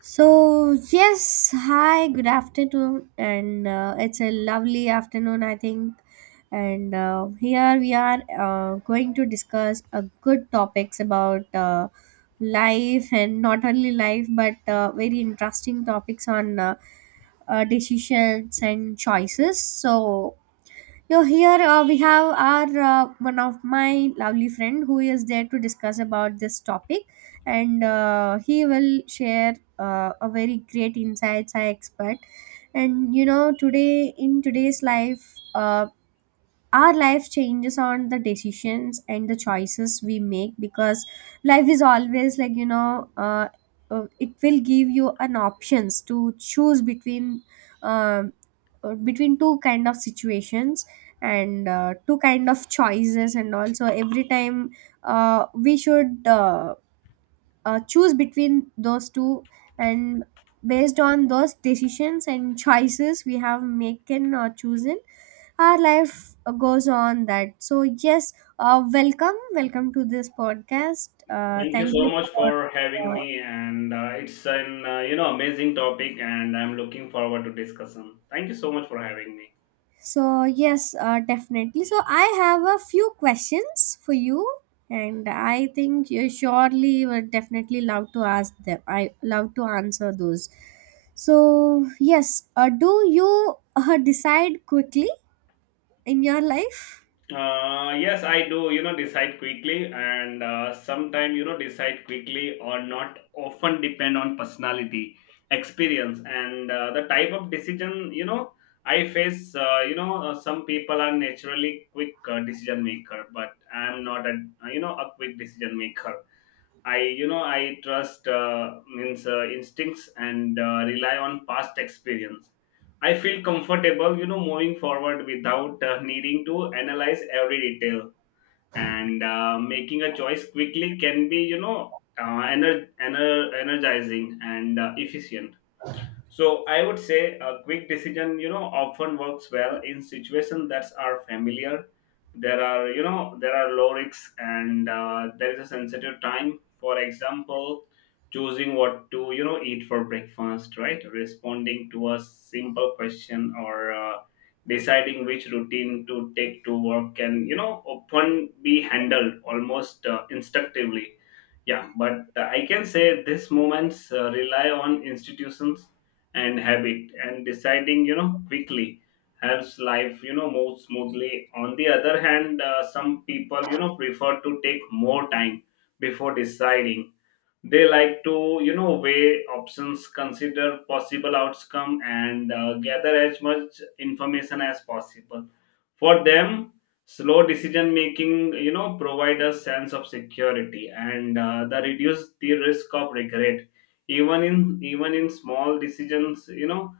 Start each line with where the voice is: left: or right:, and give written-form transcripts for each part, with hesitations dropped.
right: So, yes, hi, good afternoon, and it's a lovely afternoon, I think. And here we are going to discuss a good topics about life, and not only life but very interesting topics on decisions and choices. So, here we have our one of my lovely friend who is there to discuss about this topic, and he will share a very great insights I expect. And you know, today in today's life, our life changes on the decisions and the choices we make because life is always like you know it will give you an options to choose between um between two kind of situations and two kind of choices, and also every time we should choose between those two, and based on those decisions and choices we have making or chosen, our life goes on that. So yes, welcome, welcome to this podcast.
left: Thank you
right: Thank
left: so
right: you
left: much for having
right: for
left: me, and it's an amazing topic, and I'm looking forward to discussion. Thank you so much for having me.
right: so yes, definitely, so I have a few questions for you, and I think you surely would definitely love to ask them, I love to answer those. So yes, do you decide quickly in your life?
left: Yes, I do. Decide quickly, and sometimes decide quickly or not often depend on personality, experience, and the type of decision. I face. Some people are naturally quick decision maker, but I'm not a a quick decision maker. I trust means instincts and rely on past experience. I feel comfortable, moving forward without needing to analyze every detail. And making a choice quickly can be, energizing and efficient. So I would say a quick decision, often works well in situations that are familiar. There are low risks and there is a sensitive time. For example, choosing what to, eat for breakfast, right? Responding to a simple question or deciding which routine to take to work can, often be handled almost instinctively. Yeah, but I can say these moments rely on institutions and habit, and deciding quickly helps life move smoothly. On the other hand, some people prefer to take more time before deciding. They like to weigh options, consider possible outcome, and gather as much information as possible. For them, slow decision making provide a sense of security and the reduce the risk of regret. Even in small decisions,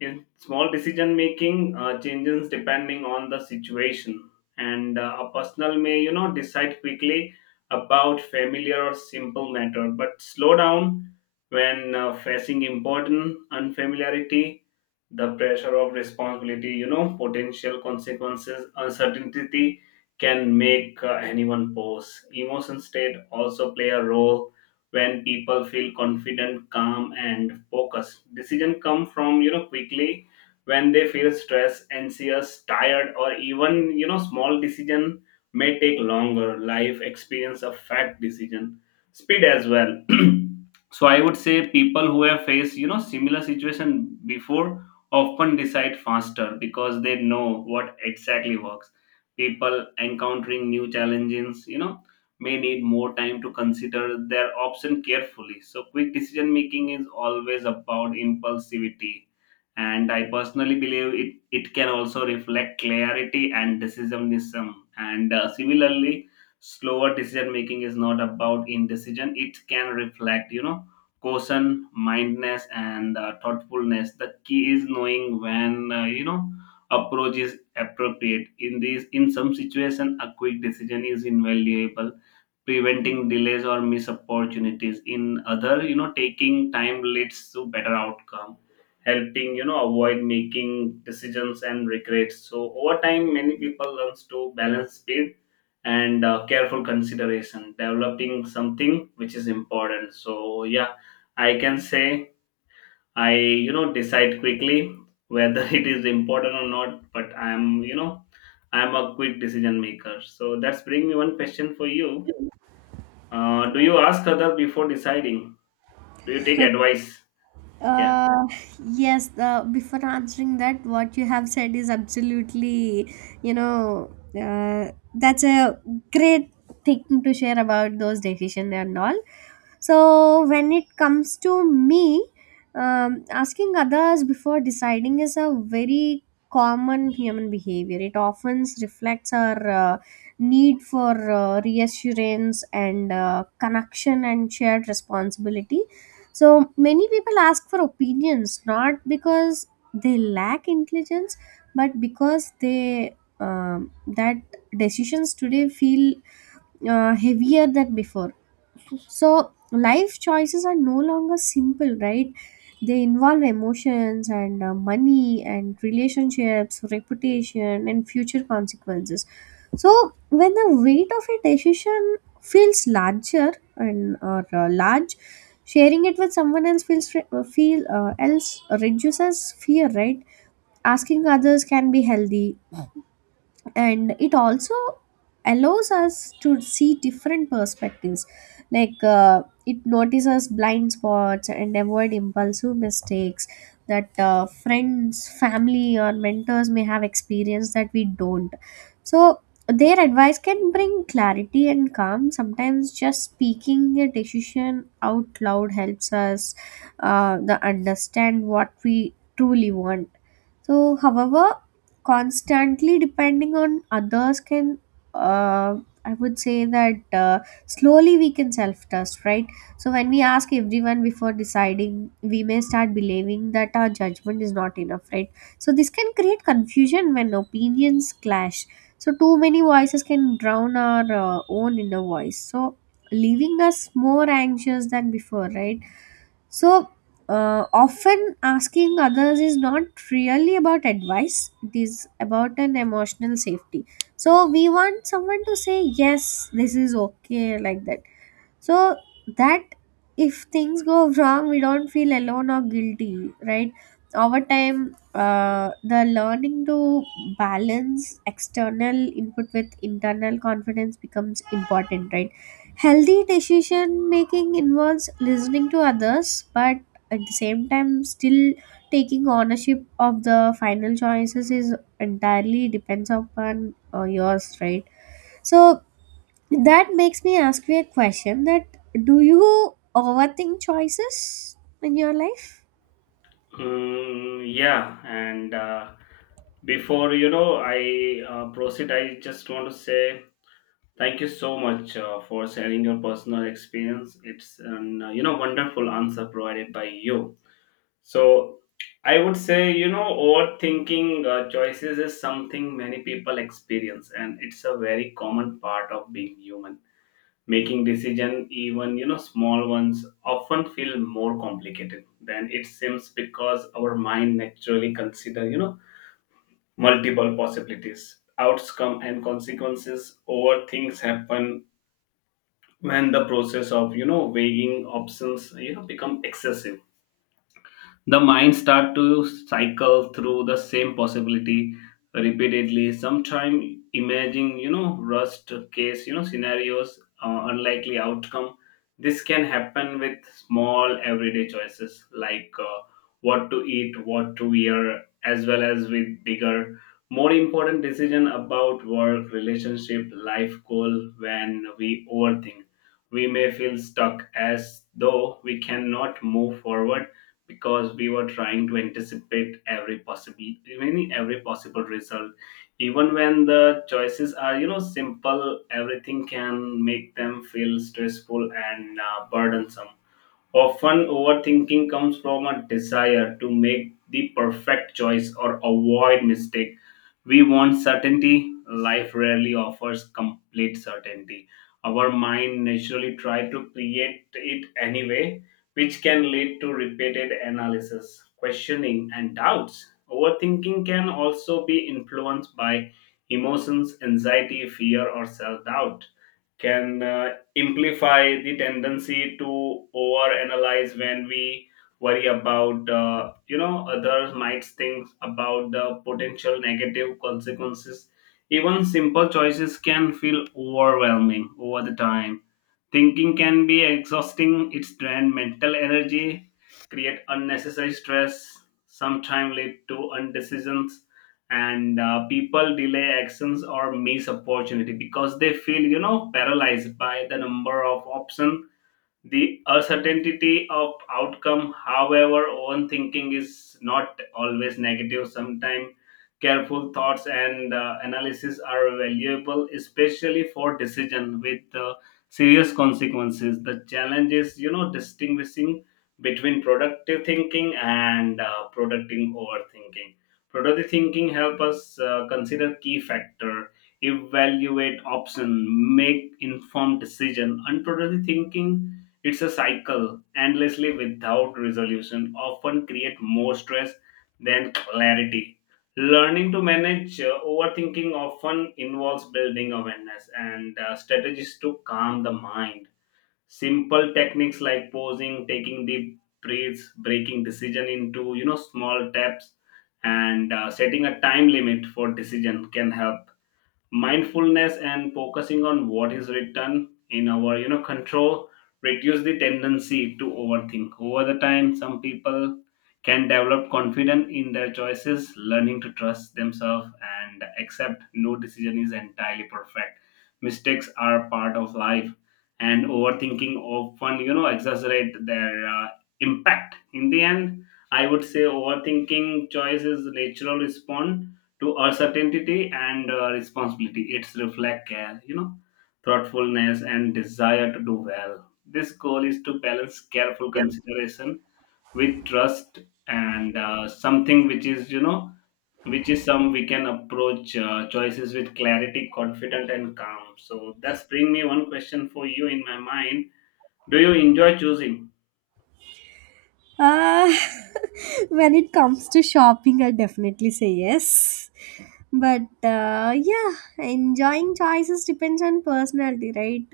left: in small decision making, changes depending on the situation. And a personal may decide quickly about familiar or simple matter, but slow down when facing important unfamiliarity. The pressure of responsibility, potential consequences, uncertainty can make anyone pause. Emotion state also play a role. When people feel confident, calm, and focused, decision come from quickly. When they feel stressed, anxious, tired, or even small decision may take longer. Life experience affect decision speed as well. So I would say people who have faced similar situation before often decide faster because they know what exactly works. People encountering new challenges, may need more time to consider their option carefully. So, quick decision making is always about impulsivity. And I personally believe it can also reflect clarity and decisionism. And similarly, slower decision making is not about indecision, it can reflect, caution, mindness, and thoughtfulness. The key is knowing when, approach is appropriate. In some situation a quick decision is invaluable, preventing delays or missed opportunities. In other, taking time leads to better outcome, helping avoid making decisions and regrets. So over time many people learns to balance speed and careful consideration, developing something which is important. So yeah, I can say I decide quickly whether it is important or not, but I'm I'm a quick decision maker. So that's bring me one question for you. Do you ask other before deciding? Do you take advice? Yeah.
right: Uh, yes, before answering that, what you have said is absolutely, you know, that's a great thing to share about those decisions and all. So, when it comes to me, asking others before deciding is a very common human behavior. It often reflects our need for reassurance and connection and shared responsibility. So many people ask for opinions not because they lack intelligence, but because they that decisions today feel heavier than before. So life choices are no longer simple, right? They involve emotions and money and relationships, reputation, and future consequences. So when the weight of a decision feels larger and or large, sharing it with someone else feels re- feel else reduces fear, right? Asking others can be healthy, and it also allows us to see different perspectives, like it notices blind spots and avoid impulsive mistakes that friends, family or mentors may have experienced that we don't. So their advice can bring clarity and calm. Sometimes just speaking a decision out loud helps us the understand what we truly want. So however, constantly depending on others can uh, I would say that slowly we can self trust, right? So when we ask everyone before deciding, we may start believing that our judgment is not enough, right? So this can create confusion when opinions clash. So too many voices can drown our own inner voice, so leaving us more anxious than before, right? So, often asking others is not really about advice, it is about an emotional safety. So, we want someone to say, yes, this is okay, like that. So that if things go wrong, we don't feel alone or guilty, right? Over time, the learning to balance external input with internal confidence becomes important, right? Healthy decision making involves listening to others, but at the same time, still taking ownership of the final choices is entirely depends upon yours, right? So that makes me ask you a question, that do you overthink choices in your life?
left: Mm, yeah. And before I proceed. I just want to say thank you so much for sharing your personal experience. It's an wonderful answer provided by you. So I would say, overthinking choices is something many people experience, and it's a very common part of being human. Making decision, even small ones, often feel more complicated than it seems because our mind naturally consider multiple possibilities, outcome, and consequences over things happen. When the process of weighing options become excessive, the mind start to cycle through the same possibility repeatedly, sometime imagining worst case scenarios, unlikely outcome. This can happen with small everyday choices like what to eat, what to wear, as well as with bigger, more important decision about work, relationship, life goal. When we overthink, we may feel stuck as though we cannot move forward because we were trying to anticipate every possible, even every possible result. Even when the choices are simple, everything can make them feel stressful and burdensome. Often, overthinking comes from a desire to make the perfect choice or avoid mistake. We want certainty. Life rarely offers complete certainty. Our mind naturally try to create it anyway, which can lead to repeated analysis, questioning, and doubts. Overthinking can also be influenced by emotions, anxiety, fear, or self doubt. Can amplify the tendency to overanalyze. When we worry about others might think about the potential negative consequences, even simple choices can feel overwhelming over the time. Thinking can be exhausting, it drain mental energy, create unnecessary stress, sometimes lead to undecisions, and people delay actions or miss opportunity because they feel, paralyzed by the number of options, the uncertainty of outcome. However, overthinking is not always negative. Sometimes careful thoughts and analysis are valuable, especially for decision with serious consequences. The challenge is, distinguishing between productive thinking and productive overthinking. Productive thinking help us consider key factor, evaluate option, make informed decision. Unproductive thinking, it's a cycle, endlessly without resolution, often create more stress than clarity. Learning to manage overthinking often involves building awareness and strategies to calm the mind. Simple techniques like pausing, taking deep breaths, breaking decision into small steps, and setting a time limit for decision can help. Mindfulness and focusing on what is written in our control reduce the tendency to overthink. Over the time some people can develop confidence in their choices, learning to trust themselves and accept no decision is entirely perfect. Mistakes are part of life, and overthinking often exaggerate their impact. In the end, I would say overthinking choice is natural response to uncertainty and responsibility. It's reflect care, thoughtfulness and desire to do well. This goal is to balance careful consideration with trust and something which is, which is some we can approach choices with clarity, confident and calm. So that's bring me one question for you in my mind. Do you enjoy choosing?
right: Uh, when it comes to shopping, I definitely say yes. But yeah, enjoying choices depends on personality, right?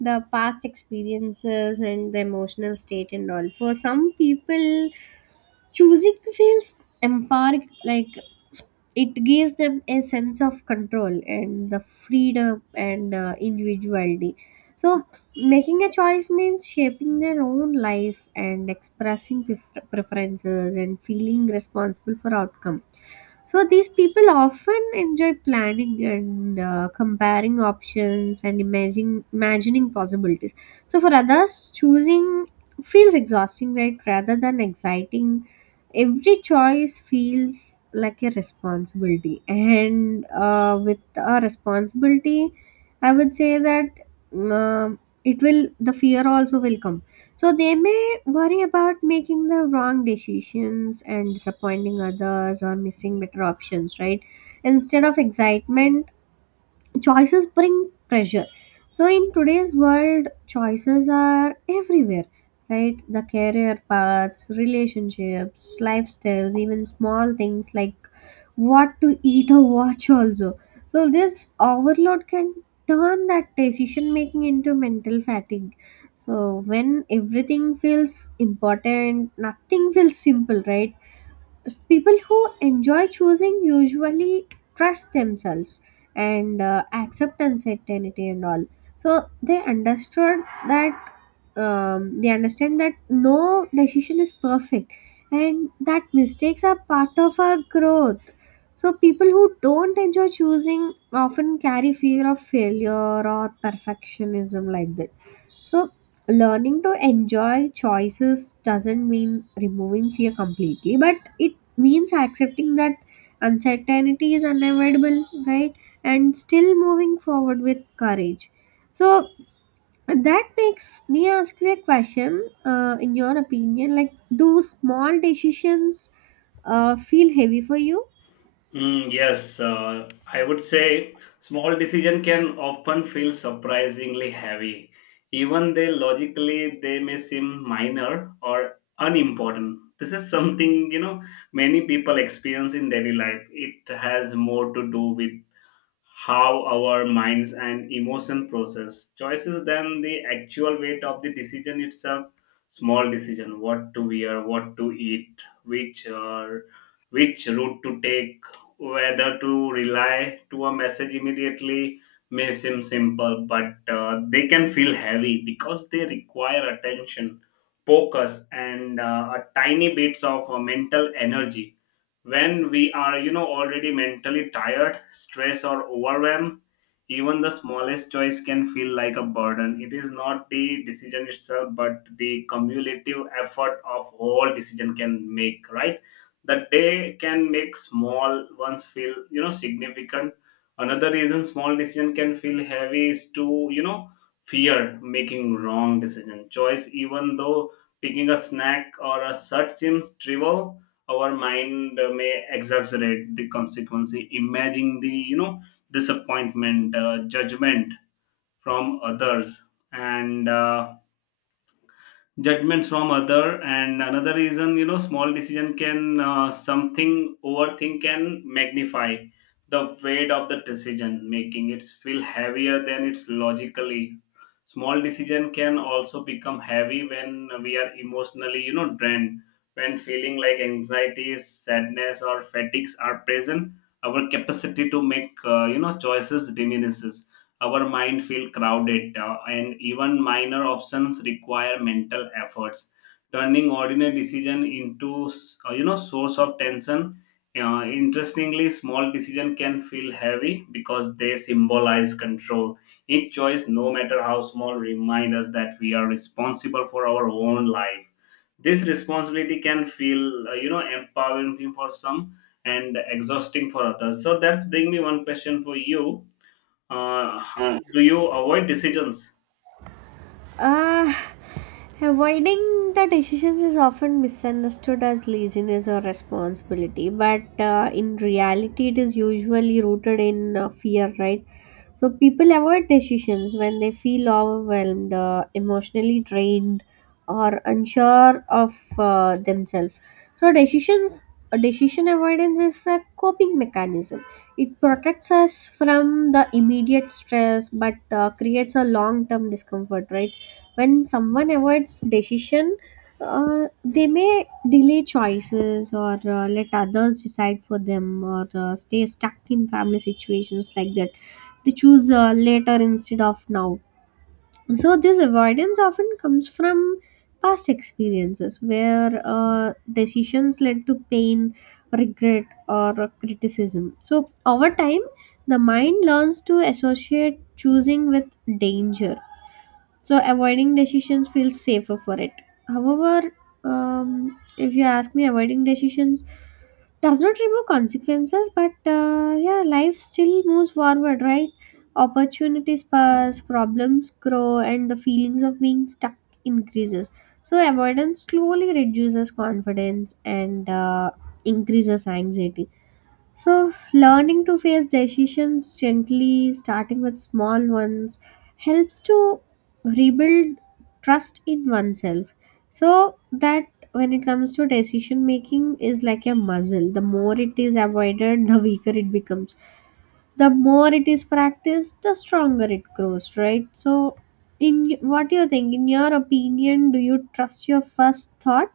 right: The past experiences and the emotional state and all. For some people, choosing feels empowering, like it gives them a sense of control and the freedom and individuality. So making a choice means shaping their own life and expressing preferences and feeling responsible for outcome. So these people often enjoy planning and comparing options and imagining possibilities. So for others, choosing feels exhausting, right? Rather than exciting, every choice feels like a responsibility, and with a responsibility, I would say that um it will the fear also will come. So they may worry about making the wrong decisions and disappointing others or missing better options, right? Instead of excitement, choices bring pressure. So in today's world choices are everywhere, right? The career paths, relationships, lifestyles, even small things like what to eat or watch also. So this overload can turn that decision making into mental fatigue. So when everything feels important, nothing feels simple, right? People who enjoy choosing usually trust themselves and accept uncertainty and all. So they understood that they understand that no decision is perfect and that mistakes are part of our growth. So people who don't enjoy choosing often carry fear of failure or perfectionism, like that. So learning to enjoy choices doesn't mean removing fear completely, but it means accepting that uncertainty is unavoidable, right? And still moving forward with courage. So that makes me ask you a question, in your opinion, like do small decisions feel heavy for you?
left: Mm, yes, I would say small decision can often feel surprisingly heavy, even they logically they may seem minor or unimportant. This is something many people experience in daily life. It has more to do with how our minds and emotion process choices than the actual weight of the decision itself. Small decision, what to wear, what to eat, which uh, which route to take, whether to rely to a message immediately, may seem simple, but they can feel heavy because they require attention, focus, and a tiny bits of mental energy. When we are already mentally tired, stressed, or overwhelmed, even the smallest choice can feel like a burden. It is not the decision itself but the cumulative effort of all decision can make, right? The day can make small ones feel significant. Another reason small decision can feel heavy is to fear making wrong decision choice. Even though picking a snack or a search seems trivial, our mind may exaggerate the consequence, imagining the disappointment, judgment from others, and judgments from other. And another reason, small decision can something overthink can magnify the weight of the decision, making it feel heavier than it's logically. Small decision can also become heavy when we are emotionally drained. When feeling like anxieties, sadness, or fatigues are present, our capacity to make choices diminishes. Our mind feel crowded, and even minor options require mental efforts, turning ordinary decision into source of tension. Interestingly, small decision can feel heavy because they symbolize control. Each choice, no matter how small, remind us that we are responsible for our own life. This responsibility can feel empowering for some and exhausting for others. So that's bring me one question for you. uh, do you avoid decisions?
right: Uh, avoiding the decisions is often misunderstood as laziness or responsibility, but in reality, it is usually rooted in fear, right? So, people avoid decisions when they feel overwhelmed, emotionally drained, or unsure of themselves. So, decision avoidance is a coping mechanism. It protects us from the immediate stress, but creates a long term discomfort, right? When someone avoids decision, they may delay choices or let others decide for them or stay stuck in family situations, like that. They choose later instead of now. So this avoidance often comes from past experiences where decisions led to pain, regret or criticism. So over time, the mind learns to associate choosing with danger, so avoiding decisions feels safer for it. However, if you ask me, avoiding decisions does not remove consequences, but yeah, life still moves forward, right? Opportunities pass, problems grow, and the feelings of being stuck increases. So avoidance slowly reduces confidence and increases anxiety. So, learning to face decisions gently, starting with small ones, helps to rebuild trust in oneself. So, that when it comes to decision making is like a muscle, the more it is avoided the weaker it becomes, the more it is practiced the stronger it grows, right? So in what do you think, in your opinion, do you trust your first thought?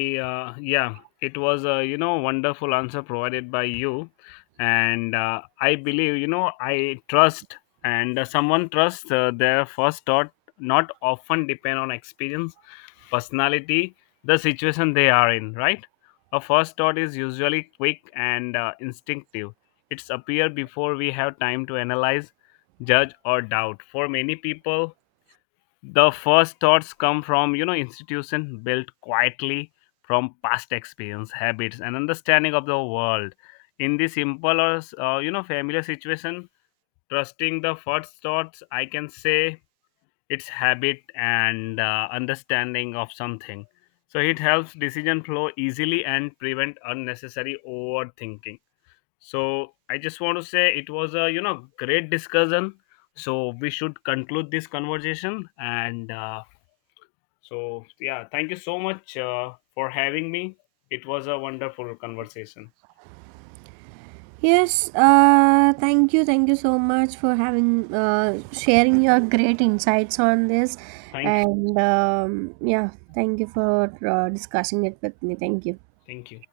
left: Yeah, it was a wonderful answer provided by you, and I believe I trust, and someone trusts their first thought not often depend on experience, personality, the situation they are in. Right, a first thought is usually quick and instinctive. It's appear before we have time to analyze, judge, or doubt. For many people, the first thoughts come from institution built quietly from past experience, habits, and understanding of the world. In this simple or familiar situation, trusting the first thoughts, I can say, it's habit and understanding of something, so it helps decision flow easily and prevent unnecessary overthinking. So I just want to say it was a great discussion. So we should conclude this conversation, and so, yeah, thank you so much for having me. It was a wonderful conversation.
right: Yes, thank you so much for having sharing your great insights on this,
left: Thank you.
right: and yeah, thank you for discussing it with me. Thank you.
left: Thank you.